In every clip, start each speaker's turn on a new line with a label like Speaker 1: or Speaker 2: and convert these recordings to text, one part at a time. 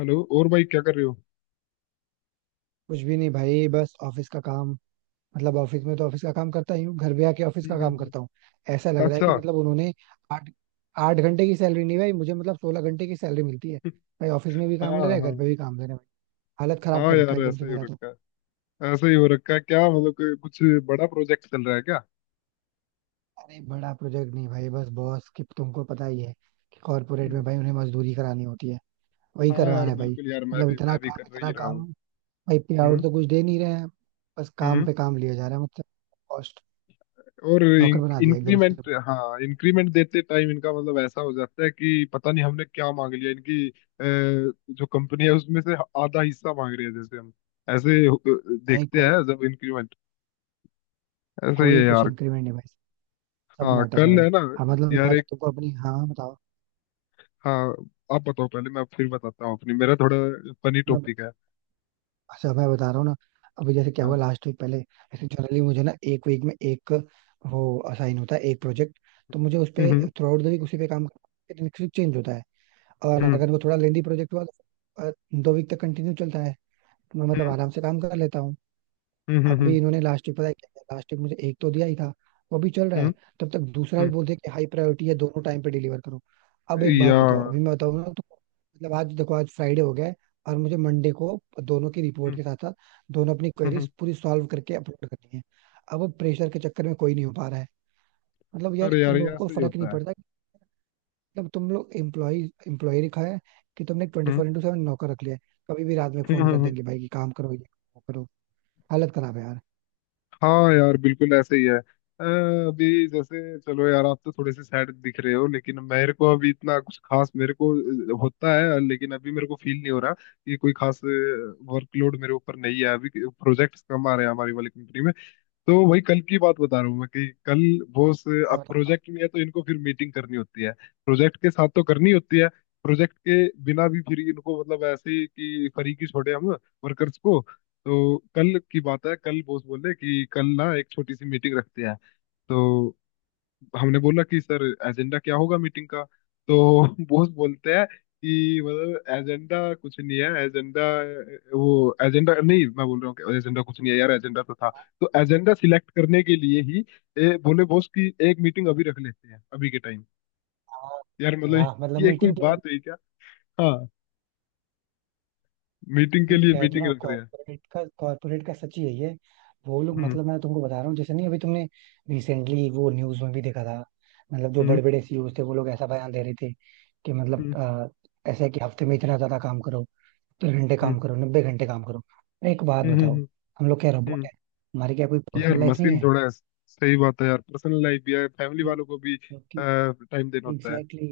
Speaker 1: Hello और भाई, क्या कर रहे हो?
Speaker 2: कुछ भी नहीं भाई, बस ऑफिस का काम। मतलब ऑफिस में तो ऑफिस का काम करता ही हूँ, घर भी आके ऑफिस
Speaker 1: हम्म,
Speaker 2: का
Speaker 1: हम्म,
Speaker 2: काम करता हूँ।
Speaker 1: हम्म।
Speaker 2: ऐसा लग रहा है कि
Speaker 1: अच्छा।
Speaker 2: मतलब उन्होंने आठ आठ घंटे की सैलरी नहीं भाई मुझे, मतलब 16 घंटे की सैलरी मिलती है भाई। ऑफिस में भी
Speaker 1: हाँ
Speaker 2: काम ले रहे हैं, घर
Speaker 1: हाँ।
Speaker 2: पे भी काम ले रहे हैं भाई। हालत खराब
Speaker 1: हाँ
Speaker 2: कर रखा
Speaker 1: यार,
Speaker 2: है एकदम से
Speaker 1: ऐसे ही हो
Speaker 2: मेरा तो।
Speaker 1: रखा है। ऐसे ही हो रखा है, क्या मतलब कि कुछ बड़ा प्रोजेक्ट चल रहा है क्या?
Speaker 2: अरे बड़ा प्रोजेक्ट नहीं भाई, बस बॉस की, तुमको पता ही है कि कॉर्पोरेट में
Speaker 1: हम्म।
Speaker 2: भाई उन्हें मजदूरी करानी होती है। वही
Speaker 1: हाँ
Speaker 2: करवाना
Speaker 1: यार
Speaker 2: है भाई।
Speaker 1: बिल्कुल, यार मैं
Speaker 2: मतलब
Speaker 1: भी
Speaker 2: इतना
Speaker 1: मैं भी
Speaker 2: काम,
Speaker 1: कर
Speaker 2: इतना
Speaker 1: रही रहा
Speaker 2: काम
Speaker 1: हूँ।
Speaker 2: भाई, पे आउट
Speaker 1: हम्म,
Speaker 2: तो कुछ दे नहीं रहे हैं। बस काम
Speaker 1: हम्म।
Speaker 2: पे काम लिया जा रहा है मतलब। कॉस्ट,
Speaker 1: और
Speaker 2: नौकर बना दिया एकदम से।
Speaker 1: इंक्रीमेंट, हाँ, इंक्रीमेंट देते टाइम इनका मतलब ऐसा हो जाता है कि पता नहीं हमने क्या मांग लिया। जो कंपनी है उसमें से आधा हिस्सा मांग रही है जैसे हम। ऐसे अ,
Speaker 2: भाई
Speaker 1: देखते
Speaker 2: कोई
Speaker 1: हैं जब इंक्रीमेंट ऐसे ही है
Speaker 2: कोई कुछ
Speaker 1: यार।
Speaker 2: इंक्रीमेंट नहीं भाई, सब
Speaker 1: हाँ
Speaker 2: नाटक है
Speaker 1: कल
Speaker 2: भाई।
Speaker 1: है ना।
Speaker 2: हाँ मतलब मैं
Speaker 1: यार
Speaker 2: अगर
Speaker 1: एक।
Speaker 2: तुमको अपनी, हाँ हाँ, बताओ।
Speaker 1: हाँ आप बताओ पहले, मैं फिर बताता हूँ अपनी। मेरा थोड़ा फनी
Speaker 2: मैं,
Speaker 1: टॉपिक है।
Speaker 2: अच्छा, मैं बता रहा हूँ ना। अभी जैसे क्या
Speaker 1: हाँ।
Speaker 2: हुआ लास्ट वीक, पहले ऐसे जनरली मुझे ना एक वीक में एक वो असाइन होता है एक प्रोजेक्ट, तो मुझे उस पे
Speaker 1: हम्म
Speaker 2: थ्रू आउट द वीक उसी पे काम करना, फिर चेंज होता है। और
Speaker 1: हम्म
Speaker 2: अगर वो थोड़ा लेंदी प्रोजेक्ट हुआ तो 2 वीक तक कंटिन्यू चलता है। तो मैं मतलब
Speaker 1: हम्म
Speaker 2: आराम से काम कर लेता हूँ।
Speaker 1: हम्म हम्म
Speaker 2: अभी इन्होंने लास्ट वीक पता है क्या किया? लास्ट वीक मुझे एक तो दिया ही था, वो भी चल रहा है,
Speaker 1: हम्म
Speaker 2: तब तक दूसरा
Speaker 1: हम्म,
Speaker 2: भी बोलते हैं कि हाई प्रायोरिटी है, दोनों टाइम पे डिलीवर करो। अब एक बात बताओ,
Speaker 1: यार।
Speaker 2: अभी मैं बताऊँ ना तो, मतलब आज देखो आज फ्राइडे हो गया है, और मुझे मंडे को दोनों की रिपोर्ट
Speaker 1: हम्म,
Speaker 2: के साथ साथ दोनों अपनी
Speaker 1: हम्म।
Speaker 2: क्वेरीज पूरी सॉल्व करके अपलोड करनी है। अब वो प्रेशर के चक्कर में कोई नहीं हो पा रहा है। मतलब यार
Speaker 1: अरे यार
Speaker 2: इन
Speaker 1: ये
Speaker 2: लोगों को
Speaker 1: ऐसे ही
Speaker 2: फर्क नहीं
Speaker 1: होता है।
Speaker 2: पड़ता कि, मतलब तुम लोग एम्प्लॉय एम्प्लॉय रखा है कि तुमने twenty
Speaker 1: hmm
Speaker 2: four into seven नौकर रख लिया है? कभी भी रात में फोन कर
Speaker 1: हम्म।
Speaker 2: देंगे भाई कि काम करो, ये करो, वो करो। हालत खराब है यार।
Speaker 1: हाँ यार बिल्कुल ऐसे ही है। अ, अभी जैसे चलो यार, आप तो थोड़े से सैड दिख रहे हो, लेकिन मेरे को अभी इतना कुछ खास होता है। लेकिन अभी मेरे को फील नहीं हो रहा कि कोई खास वर्कलोड मेरे ऊपर नहीं है। अभी प्रोजेक्ट्स कम आ रहे हैं हमारी वाली कंपनी में। तो वही कल की बात बता रहा हूँ मैं कि कल वो उस-
Speaker 2: हाँ
Speaker 1: अब
Speaker 2: बताओ।
Speaker 1: प्रोजेक्ट नहीं है तो इनको फिर मीटिंग करनी होती है। प्रोजेक्ट के साथ तो करनी होती है, प्रोजेक्ट के बिना भी फिर इनको मतलब ऐसे ही कि फरीकी छोड़े हम वर्कर्स को। तो कल की बात है, कल बॉस बोले कि कल ना एक छोटी सी मीटिंग रखते हैं। तो हमने बोला कि सर एजेंडा क्या होगा मीटिंग का। तो बॉस बोलते हैं कि मतलब एजेंडा कुछ नहीं है एजेंडा। वो एजेंडा नहीं, मैं बोल रहा हूँ कि एजेंडा कुछ नहीं है यार, एजेंडा तो था, तो एजेंडा सिलेक्ट करने के लिए ही बोले बॉस कि एक मीटिंग अभी रख लेते हैं अभी के टाइम।
Speaker 2: हाँ,
Speaker 1: यार मतलब
Speaker 2: वाह, मतलब
Speaker 1: ये कोई
Speaker 2: मीटिंग के लिए!
Speaker 1: बात हुई क्या? हाँ, मीटिंग के
Speaker 2: भाई
Speaker 1: लिए
Speaker 2: कह तो
Speaker 1: मीटिंग
Speaker 2: रहा हूँ,
Speaker 1: रख रहे हैं।
Speaker 2: कॉर्पोरेट का, कॉर्पोरेट का सच ही है ये। वो लोग,
Speaker 1: हम्म
Speaker 2: मतलब मैं तुमको बता रहा हूँ, जैसे नहीं अभी तुमने रिसेंटली वो न्यूज में भी देखा था, मतलब जो
Speaker 1: हम्म
Speaker 2: बड़े बड़े सीईओ थे वो लोग ऐसा बयान दे रहे थे कि मतलब
Speaker 1: हम्म
Speaker 2: ऐसा है कि हफ्ते में इतना ज्यादा काम करो, 3 घंटे
Speaker 1: हम्म
Speaker 2: काम करो, 90 घंटे काम करो। अरे एक बात
Speaker 1: हम्म
Speaker 2: बताओ,
Speaker 1: हम्म,
Speaker 2: हम लोग क्या रोबोट
Speaker 1: हम्म।
Speaker 2: है हमारी क्या कोई
Speaker 1: यार
Speaker 2: पर्सनल लाइफ नहीं
Speaker 1: मशीन
Speaker 2: है?
Speaker 1: थोड़ा है। सही बात है यार, पर्सनल लाइफ भी है, फैमिली वालों को भी टाइम देना होता है
Speaker 2: एग्जैक्टली।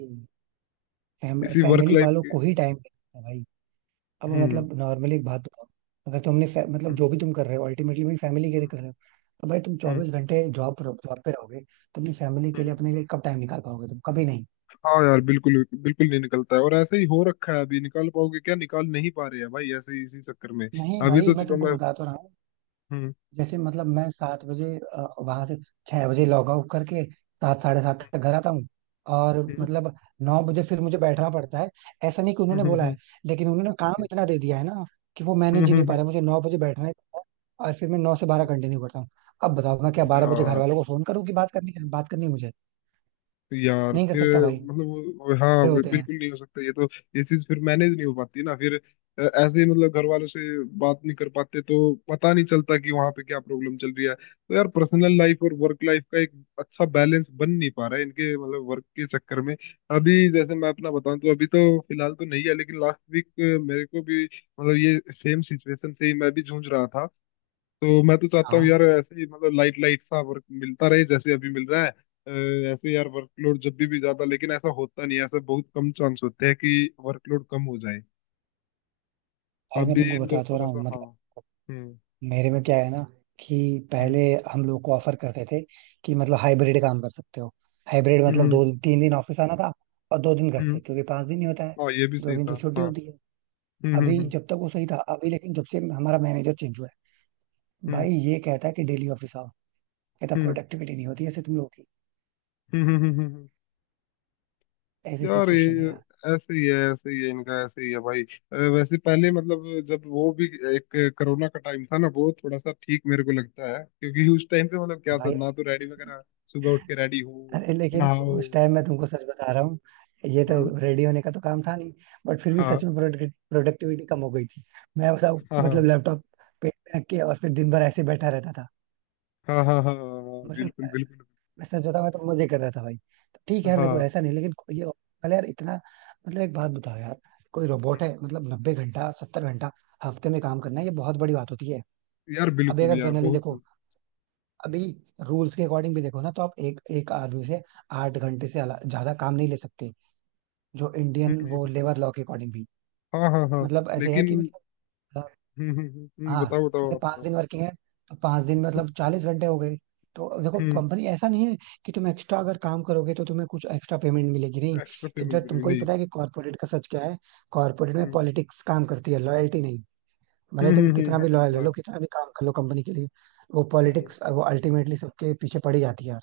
Speaker 1: इसी वर्क
Speaker 2: फैमिली
Speaker 1: लाइफ
Speaker 2: वालों
Speaker 1: के।
Speaker 2: को ही टाइम भाई। अब
Speaker 1: हम्म
Speaker 2: मतलब नॉर्मली एक बात बताओ, अगर तुमने मतलब
Speaker 1: हम्म
Speaker 2: जो भी तुम कर रहे हो अल्टीमेटली भी फैमिली के लिए कर रहे हो। अब भाई तुम
Speaker 1: हम्म
Speaker 2: 24 घंटे जॉब पे रहोगे, तुमने फैमिली के
Speaker 1: हम्म।
Speaker 2: लिए, अपने लिए कब टाइम निकाल पाओगे? तुम कभी नहीं।
Speaker 1: हाँ यार बिल्कुल, बिल्कुल नहीं निकलता है और ऐसे ही हो रखा है। अभी निकाल पाओगे क्या? निकाल नहीं पा रहे हैं भाई ऐसे ही इसी चक्कर में।
Speaker 2: नहीं
Speaker 1: अभी
Speaker 2: भाई
Speaker 1: तो
Speaker 2: मैं
Speaker 1: चलो
Speaker 2: तुमको
Speaker 1: मैं।
Speaker 2: बता तो रहा हूँ।
Speaker 1: हम्म
Speaker 2: जैसे मतलब मैं 7 बजे वहां से, 6 बजे लॉग आउट करके 7, 7:30 तक घर आता हूँ, और
Speaker 1: हम्म
Speaker 2: मतलब 9 बजे फिर मुझे बैठना पड़ता है। ऐसा नहीं कि
Speaker 1: हम्म
Speaker 2: उन्होंने
Speaker 1: हम्म
Speaker 2: बोला
Speaker 1: हम्म
Speaker 2: है, लेकिन उन्होंने काम इतना दे दिया है ना कि वो
Speaker 1: हम्म,
Speaker 2: मैनेज ही
Speaker 1: हम्म,
Speaker 2: नहीं पा
Speaker 1: हम्म,
Speaker 2: रहा, मुझे 9 बजे बैठना ही पड़ता है। और फिर मैं 9 से 12
Speaker 1: हम्म।
Speaker 2: कंटिन्यू करता हूँ। अब बताओ मैं क्या 12 बजे घर
Speaker 1: यार।
Speaker 2: वालों को फोन करूँ कि बात करनी है मुझे?
Speaker 1: यार
Speaker 2: नहीं कर सकता
Speaker 1: फिर
Speaker 2: भाई।
Speaker 1: मतलब हाँ,
Speaker 2: बड़े
Speaker 1: वो
Speaker 2: होते हैं।
Speaker 1: बिल्कुल नहीं हो सकता ये तो। ये चीज फिर मैनेज नहीं हो पाती ना फिर। ऐसे ही मतलब घर वालों से बात नहीं कर पाते तो पता नहीं चलता कि वहां पे क्या प्रॉब्लम चल रही है। तो यार पर्सनल लाइफ और वर्क लाइफ का एक अच्छा बैलेंस बन नहीं पा रहा है इनके मतलब वर्क के चक्कर में। अभी जैसे मैं अपना बताऊं तो अभी तो फिलहाल तो नहीं है, लेकिन लास्ट वीक मेरे को भी मतलब ये सेम सिचुएशन से ही मैं भी जूझ रहा था। तो मैं तो चाहता हूँ
Speaker 2: हाँ
Speaker 1: यार ऐसे ही मतलब लाइट लाइट सा वर्क मिलता रहे जैसे अभी मिल रहा है। ऐसे यार वर्कलोड जब भी ज्यादा, लेकिन ऐसा होता नहीं है, ऐसा बहुत कम चांस होते हैं कि वर्कलोड कम हो जाए।
Speaker 2: भाई मैं
Speaker 1: अभी
Speaker 2: तुमको
Speaker 1: तो
Speaker 2: बता तो
Speaker 1: थोड़ा
Speaker 2: रहा हूँ।
Speaker 1: सा हाँ।
Speaker 2: मतलब
Speaker 1: हम्म
Speaker 2: मेरे में क्या है ना कि
Speaker 1: हम्म
Speaker 2: पहले हम लोग को ऑफर करते थे कि मतलब हाइब्रिड काम कर सकते हो। हाइब्रिड
Speaker 1: हम्म
Speaker 2: मतलब
Speaker 1: हम्म
Speaker 2: 2-3 दिन ऑफिस आना था, और 2 दिन घर
Speaker 1: हम्म,
Speaker 2: से, क्योंकि 5 दिन ही होता है,
Speaker 1: हाँ ये भी
Speaker 2: दो
Speaker 1: सही
Speaker 2: दिन तो
Speaker 1: था
Speaker 2: छुट्टी
Speaker 1: हाँ।
Speaker 2: होती है।
Speaker 1: हम्म
Speaker 2: अभी
Speaker 1: हम्म
Speaker 2: जब तक वो सही था, अभी लेकिन जब से हमारा मैनेजर चेंज हुआ है
Speaker 1: हम्म
Speaker 2: भाई, ये कहता है कि डेली ऑफिस आओ। कहता
Speaker 1: हम्म हम्म
Speaker 2: प्रोडक्टिविटी नहीं होती ऐसे तुम लोग की।
Speaker 1: हम्म।
Speaker 2: ऐसी
Speaker 1: यार
Speaker 2: सिचुएशन
Speaker 1: ये
Speaker 2: है
Speaker 1: ऐसे ही है, ऐसे ही है इनका, ऐसे ही है भाई। वैसे पहले मतलब जब वो भी एक कोरोना का टाइम था ना, वो थोड़ा सा ठीक मेरे को लगता है क्योंकि उस टाइम पे मतलब क्या था
Speaker 2: यार।
Speaker 1: ना, तो रेडी वगैरह सुबह उठ के रेडी हो,
Speaker 2: अरे लेकिन
Speaker 1: नहाओ।
Speaker 2: उस टाइम मैं तुमको सच बता रहा हूँ, ये तो
Speaker 1: हम्म।
Speaker 2: रेडी होने का तो काम था नहीं, बट फिर भी
Speaker 1: हाँ
Speaker 2: सच में प्रोडक्टिविटी कम हो गई थी। मैं बताऊँ,
Speaker 1: हाँ
Speaker 2: मतलब
Speaker 1: हाँ
Speaker 2: लैपटॉप पेट पे रख के और फिर दिन भर ऐसे बैठा रहता था।
Speaker 1: हाँ हाँ हाँ हाँ हाँ हाँ,
Speaker 2: मतलब
Speaker 1: बिल्कुल बिल्कुल।
Speaker 2: मैं सच बताऊँ, मैं तो मजे करता था भाई। तो ठीक है यार, देखो
Speaker 1: हाँ।
Speaker 2: ऐसा नहीं, लेकिन कोई ये, पहले यार इतना, मतलब एक बात बताओ यार, कोई रोबोट
Speaker 1: हम्म,
Speaker 2: है? मतलब 90 घंटा, 70 घंटा हफ्ते में काम करना है, ये बहुत बड़ी बात होती है।
Speaker 1: यार
Speaker 2: अभी
Speaker 1: बिल्कुल
Speaker 2: अगर
Speaker 1: यार
Speaker 2: जनरली
Speaker 1: बहुत।
Speaker 2: देखो, अभी रूल्स के अकॉर्डिंग भी देखो ना तो आप एक एक आदमी से 8 घंटे से ज्यादा काम नहीं ले सकते, जो इंडियन
Speaker 1: हम्म।
Speaker 2: वो लेबर लॉ के अकॉर्डिंग भी।
Speaker 1: हाँ हाँ हाँ।
Speaker 2: मतलब ऐसे है
Speaker 1: लेकिन।
Speaker 2: कि मतलब अ, हाँ
Speaker 1: बताओ बताओ
Speaker 2: जैसे
Speaker 1: आप
Speaker 2: पांच
Speaker 1: बताओ।
Speaker 2: दिन वर्किंग है, तो 5 दिन में मतलब 40 घंटे हो गए। तो अब देखो
Speaker 1: हम्म।
Speaker 2: कंपनी ऐसा नहीं है कि तुम एक्स्ट्रा अगर काम करोगे तो तुम्हें कुछ एक्स्ट्रा पेमेंट मिलेगी, नहीं।
Speaker 1: एक्स्ट्रा
Speaker 2: इधर
Speaker 1: पेमेंट मिलेगी
Speaker 2: तुमको ही
Speaker 1: नहीं।
Speaker 2: पता है कि कॉर्पोरेट का सच क्या है। कॉर्पोरेट में
Speaker 1: हम्म
Speaker 2: पॉलिटिक्स काम करती है, लॉयल्टी नहीं। भले तुम कितना
Speaker 1: हाँ
Speaker 2: भी
Speaker 1: ये
Speaker 2: लॉयल
Speaker 1: तो
Speaker 2: रह लो,
Speaker 1: है।
Speaker 2: कितना भी काम कर लो कंपनी के लिए, वो पॉलिटिक्स, वो अल्टीमेटली सबके पीछे पड़ी जाती है।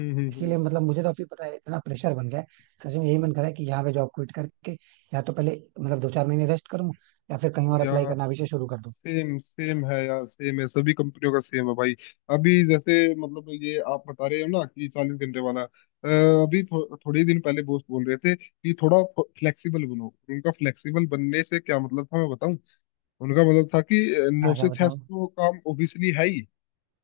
Speaker 1: हम्म हम्म हम्म,
Speaker 2: इसीलिए
Speaker 1: हम्म।
Speaker 2: मतलब मुझे तो अभी पता है इतना प्रेशर बन गया है, सच में यही मन करा है कि यहाँ पे जॉब क्विट करके या तो पहले मतलब 2-4 महीने रेस्ट करूँ, या फिर कहीं और अप्लाई
Speaker 1: यार
Speaker 2: करना अभी से शुरू कर दूँ।
Speaker 1: सेम सेम है यार, सेम है, सभी कंपनियों का सेम है भाई। अभी जैसे मतलब ये आप बता रहे हो ना कि चालीस घंटे वाला। अभी थोड़े ही दिन पहले बॉस बोल रहे थे कि थोड़ा फ्लेक्सिबल बनो। उनका फ्लेक्सिबल बनने से क्या मतलब था मैं बताऊं। उनका मतलब था कि नौ
Speaker 2: हाँ
Speaker 1: से
Speaker 2: क्या
Speaker 1: छह
Speaker 2: बताओ।
Speaker 1: तो काम ऑब्वियसली है ही।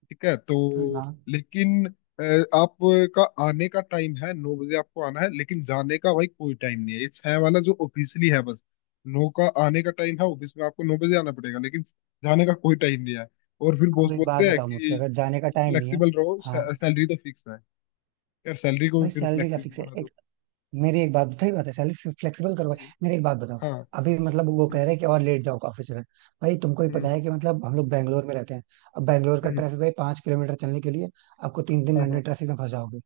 Speaker 1: ठीक है तो
Speaker 2: हाँ,
Speaker 1: लेकिन आपका आने का टाइम है नौ बजे, आपको आना है लेकिन जाने का भाई कोई टाइम नहीं है। ये छह वाला जो ऑफिशियली है बस, नौ का आने का टाइम है, ऑफिस में आपको नौ बजे आना पड़ेगा, लेकिन जाने का कोई टाइम नहीं है। और फिर बॉस
Speaker 2: अब एक बात
Speaker 1: बोलते हैं
Speaker 2: बताओ मुझसे,
Speaker 1: कि
Speaker 2: अगर जाने का टाइम नहीं है,
Speaker 1: फ्लेक्सिबल रहो,
Speaker 2: हाँ।
Speaker 1: सैलरी तो फिक्स है। यार सैलरी को भी
Speaker 2: भाई
Speaker 1: फिर
Speaker 2: सैलरी क्या
Speaker 1: फ्लेक्सिबल
Speaker 2: फिक्स है?
Speaker 1: बना
Speaker 2: एक,
Speaker 1: दो।
Speaker 2: मेरी एक बात सही बात है, सैलरी फ्लेक्सिबल करो भाई।
Speaker 1: हम्म,
Speaker 2: मेरी एक बात बताओ,
Speaker 1: हाँ।
Speaker 2: अभी मतलब वो कह
Speaker 1: हम्म
Speaker 2: रहे हैं कि और लेट जाओ ऑफिस से। भाई तुमको ही पता
Speaker 1: हम्म
Speaker 2: है कि मतलब हम लोग बैंगलोर में रहते हैं। अब बैंगलोर का
Speaker 1: हम्म।
Speaker 2: ट्रैफिक, भाई 5 किलोमीटर चलने के लिए आपको तीन तीन
Speaker 1: हाँ
Speaker 2: घंटे
Speaker 1: हाँ
Speaker 2: ट्रैफिक में फंस जाओगे।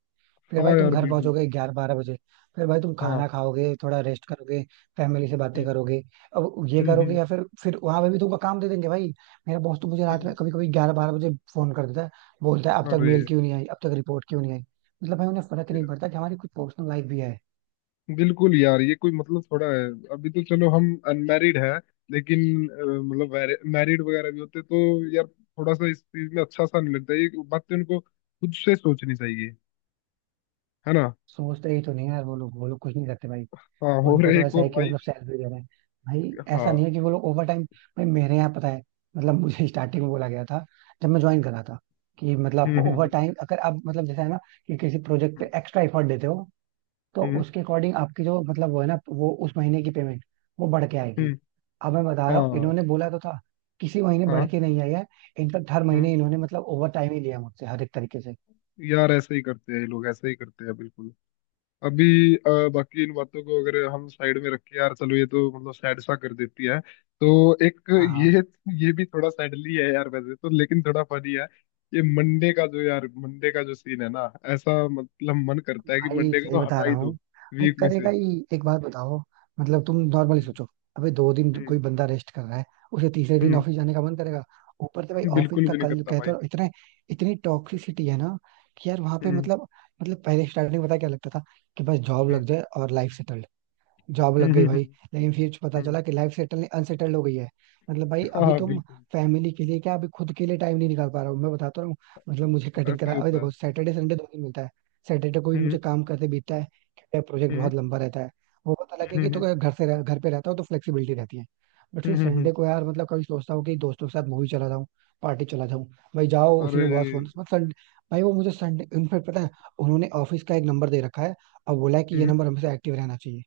Speaker 2: फिर भाई
Speaker 1: हाँ
Speaker 2: तुम
Speaker 1: यार
Speaker 2: घर
Speaker 1: बिल्कुल।
Speaker 2: पहुंचोगे 11-12 बजे। फिर भाई तुम खाना
Speaker 1: हाँ।
Speaker 2: खाओगे, थोड़ा रेस्ट करोगे, फैमिली से बातें
Speaker 1: हम्म
Speaker 2: करोगे। अब ये
Speaker 1: हम्म
Speaker 2: करोगे
Speaker 1: हम्म
Speaker 2: या फिर वहां पे भी तुमको काम दे देंगे भाई। मेरा बॉस तो मुझे रात में
Speaker 1: हम्म।
Speaker 2: कभी कभी 11-12 बजे फोन कर देता है। बोलता है अब तक
Speaker 1: अरे
Speaker 2: मेल क्यों नहीं आई, अब तक रिपोर्ट क्यों नहीं आई। मतलब भाई उन्हें फर्क नहीं पड़ता कि हमारी कुछ पर्सनल लाइफ भी है।
Speaker 1: बिल्कुल यार, ये कोई मतलब थोड़ा है। अभी तो चलो हम अनमैरिड है लेकिन मतलब मैरिड वगैरह भी होते तो यार थोड़ा सा इस चीज में अच्छा सा नहीं लगता। ये बातें उनको खुद से सोचनी चाहिए, है ना।
Speaker 2: सोचते ही तो नहीं है यार। वो लोग कुछ नहीं करते भाई।
Speaker 1: हाँ, और
Speaker 2: उनको तो
Speaker 1: एक
Speaker 2: ऐसा
Speaker 1: और
Speaker 2: है कि
Speaker 1: भाई।
Speaker 2: मतलब सैलरी दे रहे हैं। भाई ऐसा
Speaker 1: हाँ।
Speaker 2: नहीं है कि वो लोग ओवर टाइम, भाई मेरे यहाँ पता है मतलब मुझे स्टार्टिंग में बोला गया था जब मैं ज्वाइन करा था कि मतलब
Speaker 1: हम्म
Speaker 2: आपको
Speaker 1: हम्म
Speaker 2: ओवर
Speaker 1: हम्म
Speaker 2: टाइम, अगर आप मतलब जैसा है ना कि किसी प्रोजेक्ट पे एक्स्ट्रा एफर्ट देते हो तो
Speaker 1: हम्म हम्म,
Speaker 2: उसके अकॉर्डिंग आपकी जो मतलब वो है ना वो उस महीने की पेमेंट वो बढ़ के आएगी।
Speaker 1: हम्म,
Speaker 2: अब मैं बता रहा हूँ,
Speaker 1: हाँ
Speaker 2: इन्होंने बोला तो था, किसी महीने बढ़
Speaker 1: हाँ।
Speaker 2: के नहीं आई है। इनफैक्ट हर
Speaker 1: हम्म।
Speaker 2: महीने इन्होंने मतलब ओवर टाइम ही लिया मुझसे, हर एक तरीके से।
Speaker 1: यार ऐसे ही करते हैं ये लोग, ऐसे ही करते हैं बिल्कुल। अभी बाकी इन बातों को अगर हम साइड में रखें यार, चलो ये तो मतलब सैड सा कर देती है। तो एक
Speaker 2: हाँ, हाँ
Speaker 1: ये भी थोड़ा सैडली है यार वैसे तो, लेकिन थोड़ा फनी है। ये मंडे का जो, यार मंडे का जो सीन है ना, ऐसा मतलब मन करता है कि
Speaker 2: भाई
Speaker 1: मंडे का
Speaker 2: सही
Speaker 1: तो
Speaker 2: बता
Speaker 1: हटा
Speaker 2: रहा
Speaker 1: ही
Speaker 2: हूँ।
Speaker 1: दो
Speaker 2: भाई
Speaker 1: वीक में से।
Speaker 2: करेगा ही, एक बात बताओ, मतलब तुम नॉर्मली
Speaker 1: हम्म
Speaker 2: सोचो, अबे दो दिन कोई
Speaker 1: हम्म
Speaker 2: बंदा रेस्ट कर रहा है उसे तीसरे दिन
Speaker 1: हम्म,
Speaker 2: ऑफिस जाने का मन करेगा? ऊपर से भाई ऑफिस
Speaker 1: बिल्कुल भी
Speaker 2: तक
Speaker 1: नहीं
Speaker 2: कल
Speaker 1: करता
Speaker 2: कहते
Speaker 1: भाई।
Speaker 2: हो, इतने, इतनी टॉक्सिसिटी है ना कि यार वहां पे
Speaker 1: हम्म
Speaker 2: मतलब, मतलब पहले स्टार्टिंग पता है क्या लगता था कि बस जॉब
Speaker 1: हम्म
Speaker 2: लग जाए और लाइफ सेटल। जॉब
Speaker 1: हम्म
Speaker 2: लग गई भाई,
Speaker 1: हम्म
Speaker 2: लेकिन फिर पता
Speaker 1: हम्म,
Speaker 2: चला कि लाइफ सेटल, अनसेटल्ड हो गई है। मतलब भाई अभी
Speaker 1: हाँ
Speaker 2: तुम
Speaker 1: बिल्कुल।
Speaker 2: फैमिली के लिए क्या, अभी खुद के लिए टाइम नहीं निकाल पा रहा हूँ मैं, बताता रहा हूँ। मतलब मुझे कटिंग
Speaker 1: ऐसे
Speaker 2: करा,
Speaker 1: ही
Speaker 2: अभी
Speaker 1: होता
Speaker 2: देखो
Speaker 1: है।
Speaker 2: सैटरडे संडे दो दिन मिलता है, सैटरडे को भी
Speaker 1: हम्म
Speaker 2: मुझे काम करते बीतता है क्योंकि प्रोजेक्ट
Speaker 1: हम्म
Speaker 2: बहुत लंबा रहता है। वो पता लगे
Speaker 1: हम्म
Speaker 2: कि, तो
Speaker 1: हम्म
Speaker 2: अगर घर से घर पे रहता हूँ तो फ्लेक्सिबिलिटी रहती है। बट फिर
Speaker 1: हम्म।
Speaker 2: संडे को यार मतलब कभी सोचता हूँ कि दोस्तों के साथ मूवी चला जाऊँ, पार्टी चला जाऊँ, भाई जाओ उसी
Speaker 1: अरे।
Speaker 2: में बहुत फोन, मतलब संडे, भाई वो मुझे संडे इनफेक्ट पता है उन्होंने ऑफिस का एक नंबर दे रखा है और बोला है कि ये
Speaker 1: हम्म।
Speaker 2: नंबर हमेशा एक्टिव रहना चाहिए।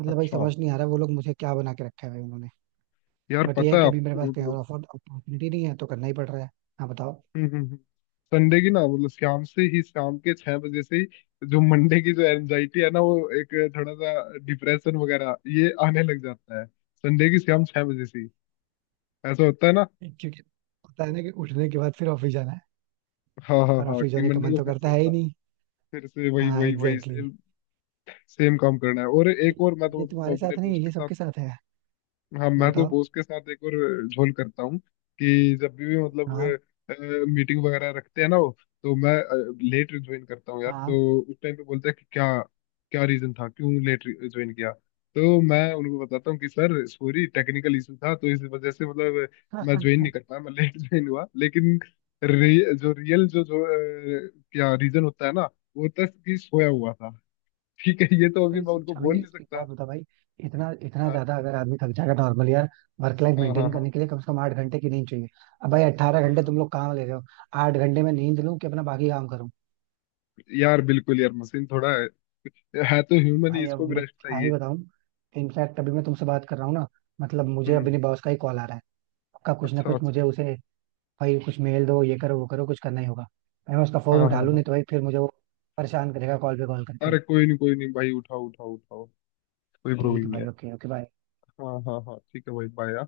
Speaker 2: मतलब भाई
Speaker 1: अच्छा।
Speaker 2: समझ नहीं आ रहा वो लोग मुझे क्या बना के रखा है भाई उन्होंने।
Speaker 1: यार
Speaker 2: बट ये
Speaker 1: पता
Speaker 2: है
Speaker 1: है
Speaker 2: कि अभी मेरे पास
Speaker 1: आपको
Speaker 2: कहीं और
Speaker 1: मतलब।
Speaker 2: ऑफर अपॉर्चुनिटी नहीं है, तो करना ही पड़ रहा है। हाँ बताओ।
Speaker 1: हम्म हम्म, हम्म। संडे की ना मतलब शाम से ही, शाम के छह बजे से ही जो मंडे की जो एनजाइटी है ना, वो एक थोड़ा सा डिप्रेशन वगैरह ये आने लग जाता है संडे की शाम छह बजे से ही। ऐसा होता है ना।
Speaker 2: क्योंकि पता है ना कि उठने के बाद फिर ऑफिस जाना है,
Speaker 1: हाँ हाँ
Speaker 2: और
Speaker 1: हाँ,
Speaker 2: ऑफिस
Speaker 1: कि
Speaker 2: जाने का
Speaker 1: मंडे
Speaker 2: मन
Speaker 1: को
Speaker 2: तो
Speaker 1: फिर
Speaker 2: करता
Speaker 1: से
Speaker 2: है ही
Speaker 1: हाँ।
Speaker 2: नहीं।
Speaker 1: फिर से वही
Speaker 2: हाँ,
Speaker 1: वही वही
Speaker 2: एग्जैक्टली exactly.
Speaker 1: सेम, सेम काम करना है। और
Speaker 2: ये
Speaker 1: एक और मैं तो
Speaker 2: ये
Speaker 1: मतलब
Speaker 2: तुम्हारे
Speaker 1: अपने
Speaker 2: साथ नहीं है,
Speaker 1: दोस्त के
Speaker 2: ये
Speaker 1: साथ।
Speaker 2: सबके साथ है।
Speaker 1: हाँ, मैं तो
Speaker 2: बताओ।
Speaker 1: बॉस के साथ एक और झोल करता हूँ कि जब भी
Speaker 2: हाँ।
Speaker 1: मतलब मीटिंग वगैरह रखते हैं ना वो, तो मैं लेट ज्वाइन करता हूँ यार।
Speaker 2: हाँ
Speaker 1: तो उस टाइम पे बोलते हैं कि क्या क्या रीजन था, क्यों लेट ज्वाइन किया। तो मैं उनको बताता हूँ कि सर सॉरी टेक्निकल इशू था तो इस वजह से मतलब मैं ज्वाइन नहीं कर पाया, मैं लेट ज्वाइन हुआ। लेकिन जो रियल जो जो क्या रीजन होता है ना, वो होता है कि सोया हुआ था। ठीक है ये तो अभी
Speaker 2: भाई,
Speaker 1: मैं उनको बोल
Speaker 2: अभी
Speaker 1: नहीं
Speaker 2: एक एक
Speaker 1: सकता।
Speaker 2: बात बता भाई, इतना इतना
Speaker 1: हाँ
Speaker 2: ज्यादा अगर आदमी थक जाएगा, नॉर्मल यार वर्क लाइफ
Speaker 1: हाँ हाँ
Speaker 2: मेंटेन
Speaker 1: हाँ।
Speaker 2: करने के लिए कम से कम 8 घंटे की नींद चाहिए। अब भाई 18 घंटे तुम लोग काम ले रहे हो, 8 घंटे में नींद लूं कि अपना बाकी काम?
Speaker 1: यार बिल्कुल, यार मशीन थोड़ा है तो ह्यूमन ही,
Speaker 2: भाई
Speaker 1: इसको
Speaker 2: अब
Speaker 1: भी
Speaker 2: मैं
Speaker 1: रेस्ट
Speaker 2: क्या ही
Speaker 1: चाहिए।
Speaker 2: बताऊं, इनफैक्ट अभी मैं तुमसे बात कर रहा हूँ ना मतलब मुझे
Speaker 1: हम्म।
Speaker 2: अपने बॉस का ही कॉल आ रहा है। आपका कुछ ना
Speaker 1: अच्छा
Speaker 2: कुछ,
Speaker 1: अच्छा अच्छा।
Speaker 2: मुझे उसे, भाई कुछ मेल दो, ये करो, वो करो, कुछ करना ही होगा भाई। मैं उसका फोन
Speaker 1: हाँ
Speaker 2: उठा
Speaker 1: हाँ
Speaker 2: लूं
Speaker 1: हाँ।
Speaker 2: नहीं तो भाई फिर मुझे वो परेशान करेगा कॉल पे कॉल करके।
Speaker 1: अरे कोई नहीं भाई, उठाओ उठाओ उठाओ, कोई
Speaker 2: ठीक
Speaker 1: प्रॉब्लम
Speaker 2: है
Speaker 1: नहीं
Speaker 2: भाई,
Speaker 1: है।
Speaker 2: Okay okay, bye.
Speaker 1: हाँ हाँ हाँ ठीक है भाई, बाय।